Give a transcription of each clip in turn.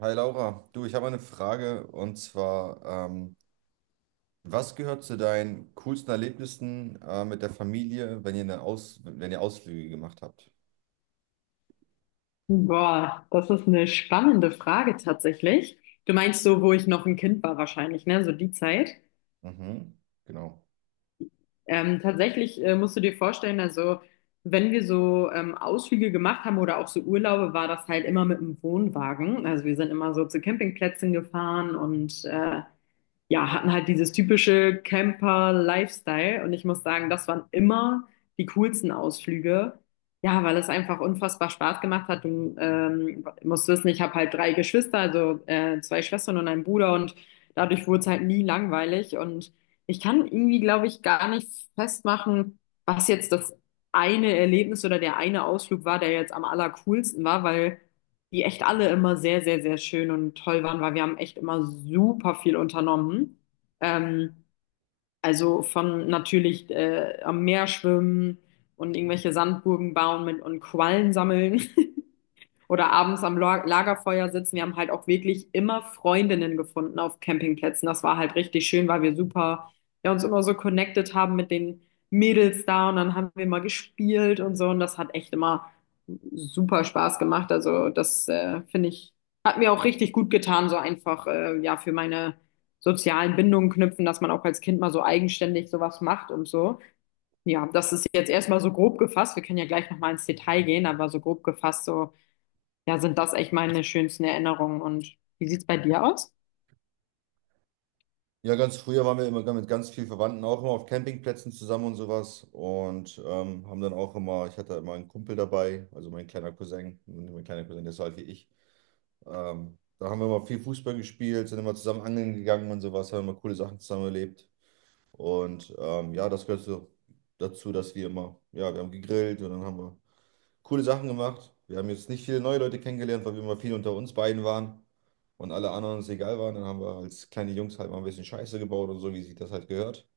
Hi Laura, du, ich habe eine Frage und zwar, was gehört zu deinen coolsten Erlebnissen, mit der Familie, wenn ihr eine Aus wenn ihr Ausflüge gemacht habt? Boah, das ist eine spannende Frage tatsächlich. Du meinst so, wo ich noch ein Kind war wahrscheinlich, ne? So die Zeit. Mhm, genau. Tatsächlich musst du dir vorstellen, also wenn wir so Ausflüge gemacht haben oder auch so Urlaube, war das halt immer mit dem Wohnwagen. Also wir sind immer so zu Campingplätzen gefahren und ja, hatten halt dieses typische Camper-Lifestyle und ich muss sagen, das waren immer die coolsten Ausflüge. Ja, weil es einfach unfassbar Spaß gemacht hat. Du musst wissen, ich habe halt drei Geschwister, also zwei Schwestern und einen Bruder und dadurch wurde es halt nie langweilig und ich kann irgendwie, glaube ich, gar nicht festmachen, was jetzt das eine Erlebnis oder der eine Ausflug war, der jetzt am allercoolsten war, weil die echt alle immer sehr, sehr, sehr schön und toll waren, weil wir haben echt immer super viel unternommen. Ähm, also von natürlich am Meer schwimmen und irgendwelche Sandburgen bauen mit und Quallen sammeln oder abends am Lagerfeuer sitzen. Wir haben halt auch wirklich immer Freundinnen gefunden auf Campingplätzen. Das war halt richtig schön, weil wir super, ja, uns immer so connected haben mit den Mädels da und dann haben wir mal gespielt und so und das hat echt immer super Spaß gemacht. Also das finde ich, hat mir auch richtig gut getan, so einfach, ja, für meine sozialen Bindungen knüpfen, dass man auch als Kind mal so eigenständig sowas macht und so. Ja, das ist jetzt erstmal so grob gefasst. Wir können ja gleich nochmal ins Detail gehen, aber so grob gefasst, so ja, sind das echt meine schönsten Erinnerungen. Und wie sieht's bei dir aus? Ja, ganz früher waren wir immer mit ganz vielen Verwandten auch immer auf Campingplätzen zusammen und sowas, und haben dann auch immer, ich hatte immer einen Kumpel dabei, also mein kleiner Cousin, der ist so alt wie ich. Da haben wir immer viel Fußball gespielt, sind immer zusammen angeln gegangen und sowas, haben immer coole Sachen zusammen erlebt. Und ja, das gehört so dazu, dass wir immer, ja, wir haben gegrillt und dann haben wir coole Sachen gemacht. Wir haben jetzt nicht viele neue Leute kennengelernt, weil wir immer viel unter uns beiden waren und alle anderen uns egal waren. Dann haben wir als kleine Jungs halt mal ein bisschen Scheiße gebaut und so, wie sich das halt gehört,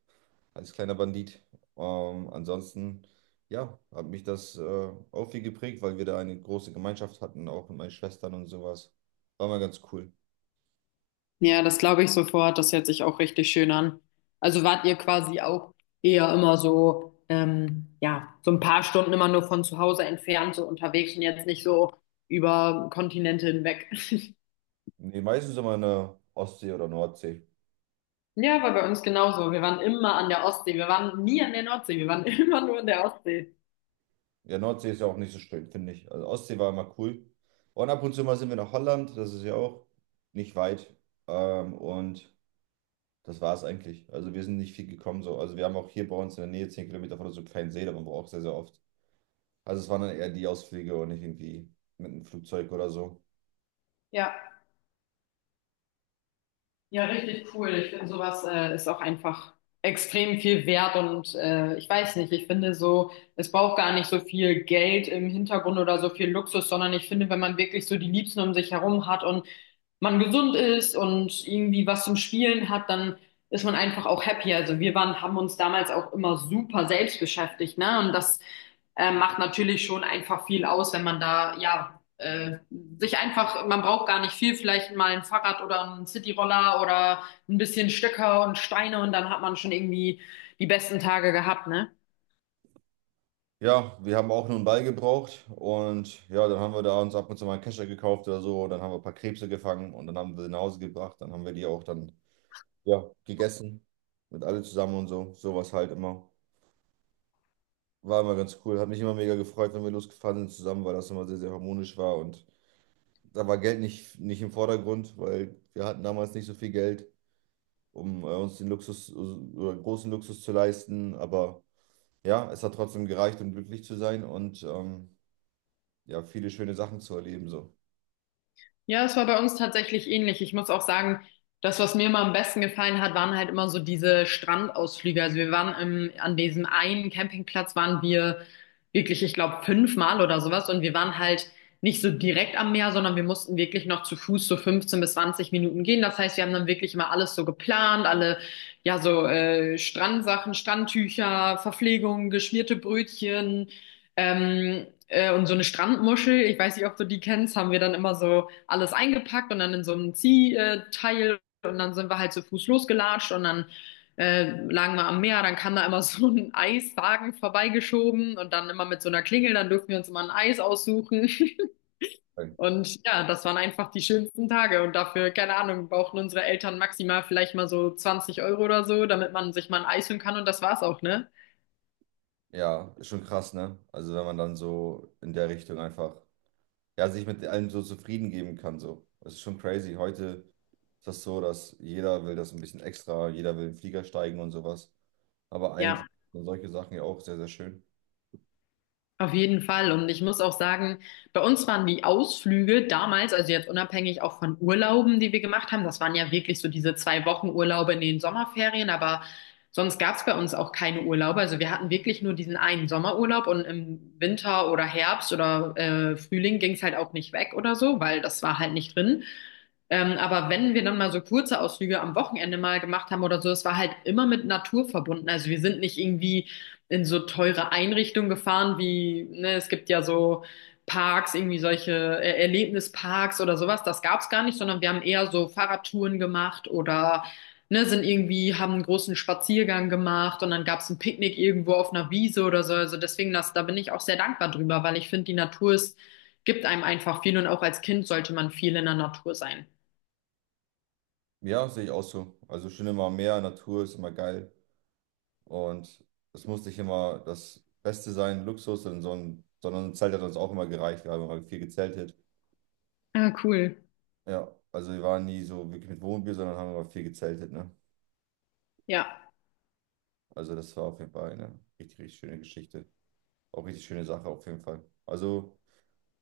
als kleiner Bandit. Ansonsten, ja, hat mich das, auch viel geprägt, weil wir da eine große Gemeinschaft hatten, auch mit meinen Schwestern und sowas. War mal ganz cool. Ja, das glaube ich sofort. Das hört sich auch richtig schön an. Also wart ihr quasi auch eher immer so, ja, so ein paar Stunden immer nur von zu Hause entfernt, so unterwegs und jetzt nicht so über Kontinente hinweg. Nee, meistens immer in der Ostsee oder Nordsee. Ja, war bei uns genauso. Wir waren immer an der Ostsee. Wir waren nie an der Nordsee. Wir waren immer nur an der Ostsee. Ja, Nordsee ist ja auch nicht so schön, finde ich. Also Ostsee war immer cool. Und ab und zu mal sind wir nach Holland, das ist ja auch nicht weit. Und das war es eigentlich. Also wir sind nicht viel gekommen so. Also wir haben auch hier bei uns in der Nähe, 10 Kilometer von uns, so einen kleinen See, da waren wir auch sehr, sehr oft. Also es waren dann eher die Ausflüge und nicht irgendwie mit einem Flugzeug oder so. Ja. Ja, richtig cool. Ich finde, sowas ist auch einfach extrem viel wert und ich weiß nicht, ich finde so, es braucht gar nicht so viel Geld im Hintergrund oder so viel Luxus, sondern ich finde, wenn man wirklich so die Liebsten um sich herum hat und man gesund ist und irgendwie was zum Spielen hat, dann ist man einfach auch happy. Also wir waren, haben uns damals auch immer super selbst beschäftigt, ne? Und das macht natürlich schon einfach viel aus, wenn man da, ja, sich einfach, man braucht gar nicht viel, vielleicht mal ein Fahrrad oder einen Cityroller oder ein bisschen Stöcker und Steine und dann hat man schon irgendwie die besten Tage gehabt, ne? Ja, wir haben auch nur einen Ball gebraucht und ja, dann haben wir da uns ab und zu mal einen Kescher gekauft oder so. Und dann haben wir ein paar Krebse gefangen und dann haben wir sie nach Hause gebracht. Dann haben wir die auch dann, ja, gegessen. Mit alle zusammen und so. Sowas halt immer. War immer ganz cool. Hat mich immer mega gefreut, wenn wir losgefahren sind zusammen, weil das immer sehr, sehr harmonisch war. Und da war Geld nicht im Vordergrund, weil wir hatten damals nicht so viel Geld, um, uns den Luxus oder großen Luxus zu leisten. Aber ja, es hat trotzdem gereicht, um glücklich zu sein und ja, viele schöne Sachen zu erleben. So. Ja, es war bei uns tatsächlich ähnlich. Ich muss auch sagen, das, was mir immer am besten gefallen hat, waren halt immer so diese Strandausflüge. Also wir waren an diesem einen Campingplatz waren wir wirklich, ich glaube, fünfmal oder sowas. Und wir waren halt nicht so direkt am Meer, sondern wir mussten wirklich noch zu Fuß so 15 bis 20 Minuten gehen. Das heißt, wir haben dann wirklich immer alles so geplant, alle, ja, so Strandsachen, Strandtücher, Verpflegung, geschmierte Brötchen. Und so eine Strandmuschel, ich weiß nicht, ob du die kennst, haben wir dann immer so alles eingepackt und dann in so einem Ziehteil und dann sind wir halt zu Fuß losgelatscht und dann äh, lagen wir am Meer, dann kam da immer so ein Eiswagen vorbeigeschoben und dann immer mit so einer Klingel, dann durften wir uns immer ein Eis aussuchen. Und ja, das waren einfach die schönsten Tage. Und dafür, keine Ahnung, brauchten unsere Eltern maximal vielleicht mal so 20 Euro oder so, damit man sich mal ein Eis holen kann. Und das war's auch, ne? Ja, ist schon krass, ne? Also wenn man dann so in der Richtung einfach, ja, sich mit allem so zufrieden geben kann. So. Das ist schon crazy. Heute ist das so, dass jeder will das ein bisschen extra, jeder will in den Flieger steigen und sowas. Aber Ja. eigentlich sind solche Sachen ja auch sehr, sehr schön. Auf jeden Fall. Und ich muss auch sagen, bei uns waren die Ausflüge damals, also jetzt unabhängig auch von Urlauben, die wir gemacht haben, das waren ja wirklich so diese 2 Wochen Urlaube in den Sommerferien, aber sonst gab es bei uns auch keine Urlaube. Also wir hatten wirklich nur diesen einen Sommerurlaub und im Winter oder Herbst oder Frühling ging es halt auch nicht weg oder so, weil das war halt nicht drin. Aber wenn wir dann mal so kurze Ausflüge am Wochenende mal gemacht haben oder so, es war halt immer mit Natur verbunden. Also wir sind nicht irgendwie in so teure Einrichtungen gefahren, wie, ne, es gibt ja so Parks, irgendwie solche Erlebnisparks oder sowas. Das gab's gar nicht, sondern wir haben eher so Fahrradtouren gemacht oder ne, sind irgendwie, haben einen großen Spaziergang gemacht und dann gab's ein Picknick irgendwo auf einer Wiese oder so. Also deswegen, das, da bin ich auch sehr dankbar drüber, weil ich finde, die Natur ist, gibt einem einfach viel und auch als Kind sollte man viel in der Natur sein. Ja, sehe ich auch so. Also schön, immer mehr Natur ist immer geil. Und es muss nicht immer das Beste sein, Luxus, sondern sondern ein Zelt hat uns auch immer gereicht. Wir haben immer viel gezeltet. Ah, cool. Ja, also wir waren nie so wirklich mit Wohnmobil, sondern haben immer viel gezeltet, ne? Ja. Also das war auf jeden Fall eine richtig, richtig schöne Geschichte. Auch richtig schöne Sache auf jeden Fall. Also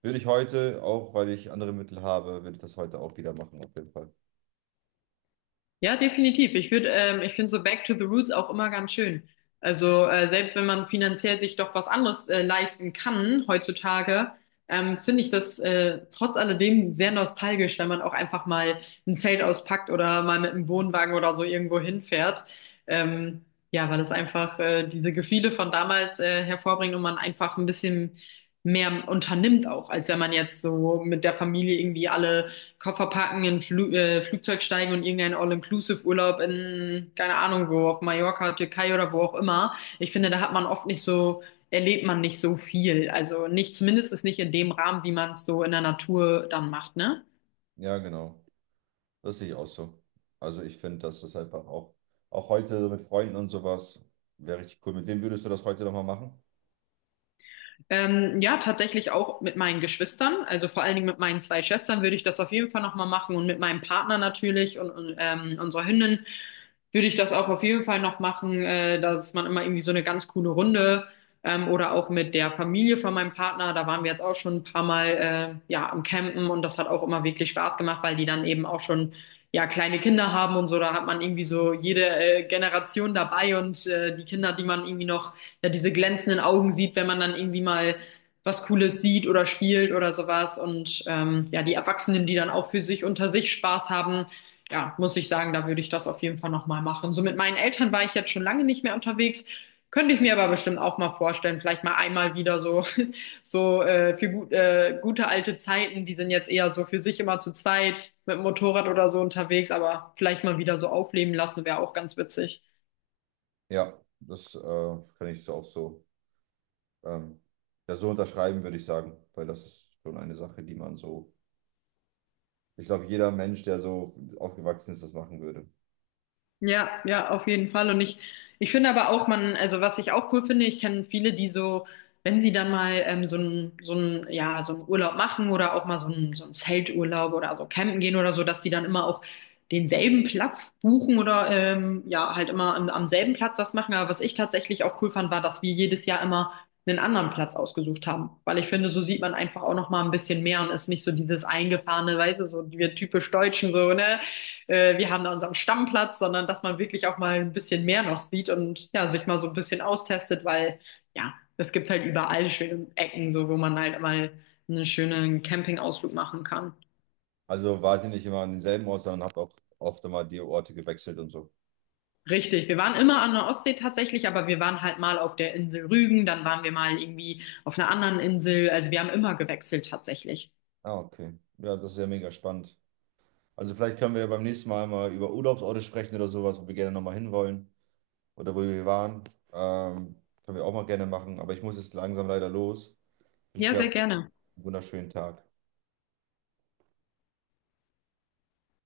würde ich heute, auch weil ich andere Mittel habe, würde ich das heute auch wieder machen, auf jeden Fall. Ja, definitiv. Ich finde so Back to the Roots auch immer ganz schön. Also selbst wenn man finanziell sich doch was anderes leisten kann heutzutage, finde ich das trotz alledem sehr nostalgisch, wenn man auch einfach mal ein Zelt auspackt oder mal mit einem Wohnwagen oder so irgendwo hinfährt. Ja, weil das einfach diese Gefühle von damals hervorbringt und man einfach ein bisschen mehr unternimmt auch, als wenn man jetzt so mit der Familie irgendwie alle Koffer packen, in Flugzeug steigen und irgendeinen All-Inclusive-Urlaub in, keine Ahnung wo, auf Mallorca, Türkei oder wo auch immer. Ich finde, da hat man oft nicht so, erlebt man nicht so viel. Also nicht, zumindest ist nicht in dem Rahmen, wie man es so in der Natur dann macht, ne? Ja, genau. Das sehe ich auch so. Also ich finde, das ist einfach auch, auch heute mit Freunden und sowas, wäre richtig cool. Mit wem würdest du das heute nochmal machen? Ja, tatsächlich auch mit meinen Geschwistern, also vor allen Dingen mit meinen zwei Schwestern würde ich das auf jeden Fall nochmal machen und mit meinem Partner natürlich und unserer Hündin würde ich das auch auf jeden Fall noch machen, dass man immer irgendwie so eine ganz coole Runde oder auch mit der Familie von meinem Partner, da waren wir jetzt auch schon ein paar Mal ja am Campen und das hat auch immer wirklich Spaß gemacht, weil die dann eben auch schon ja kleine Kinder haben und so, da hat man irgendwie so jede Generation dabei und die Kinder, die man irgendwie noch ja diese glänzenden Augen sieht, wenn man dann irgendwie mal was Cooles sieht oder spielt oder sowas. Und ja, die Erwachsenen, die dann auch für sich unter sich Spaß haben, ja, muss ich sagen, da würde ich das auf jeden Fall nochmal machen. So mit meinen Eltern war ich jetzt schon lange nicht mehr unterwegs. Könnte ich mir aber bestimmt auch mal vorstellen, vielleicht mal einmal wieder so, so für gute alte Zeiten, die sind jetzt eher so für sich immer zu zweit mit dem Motorrad oder so unterwegs, aber vielleicht mal wieder so aufleben lassen, wäre auch ganz witzig. Ja, das, kann ich so auch so, ähm, ja, so unterschreiben, würde ich sagen, weil das ist schon eine Sache, die man so, ich glaube, jeder Mensch, der so aufgewachsen ist, das machen würde. Ja, ja, auf jeden Fall. Und ich finde aber auch, man, also was ich auch cool finde, ich kenne viele, die so, wenn sie dann mal ja, so einen Urlaub machen oder auch mal so ein Zelturlaub oder so campen gehen oder so, dass die dann immer auch denselben Platz buchen oder ja, halt immer am selben Platz das machen. Aber was ich tatsächlich auch cool fand, war, dass wir jedes Jahr immer einen anderen Platz ausgesucht haben. Weil ich finde, so sieht man einfach auch noch mal ein bisschen mehr und ist nicht so dieses eingefahrene, weißt du, so wir typisch Deutschen so, ne? Wir haben da unseren Stammplatz, sondern dass man wirklich auch mal ein bisschen mehr noch sieht und ja, sich mal so ein bisschen austestet, weil ja, es gibt halt überall schöne Ecken, so wo man halt mal einen schönen Campingausflug machen kann. Also wart ihr nicht immer an denselben Ort, sondern habt auch oft immer die Orte gewechselt und so. Richtig, wir waren immer an der Ostsee tatsächlich, aber wir waren halt mal auf der Insel Rügen, dann waren wir mal irgendwie auf einer anderen Insel. Also wir haben immer gewechselt tatsächlich. Ah, okay. Ja, das ist ja mega spannend. Also vielleicht können wir ja beim nächsten Mal mal über Urlaubsorte sprechen oder sowas, wo wir gerne nochmal hinwollen oder wo wir waren. Ähm, Können wir auch mal gerne machen, aber ich muss jetzt langsam leider los. Ich wünsche Ja, dir sehr aber gerne. einen wunderschönen Tag.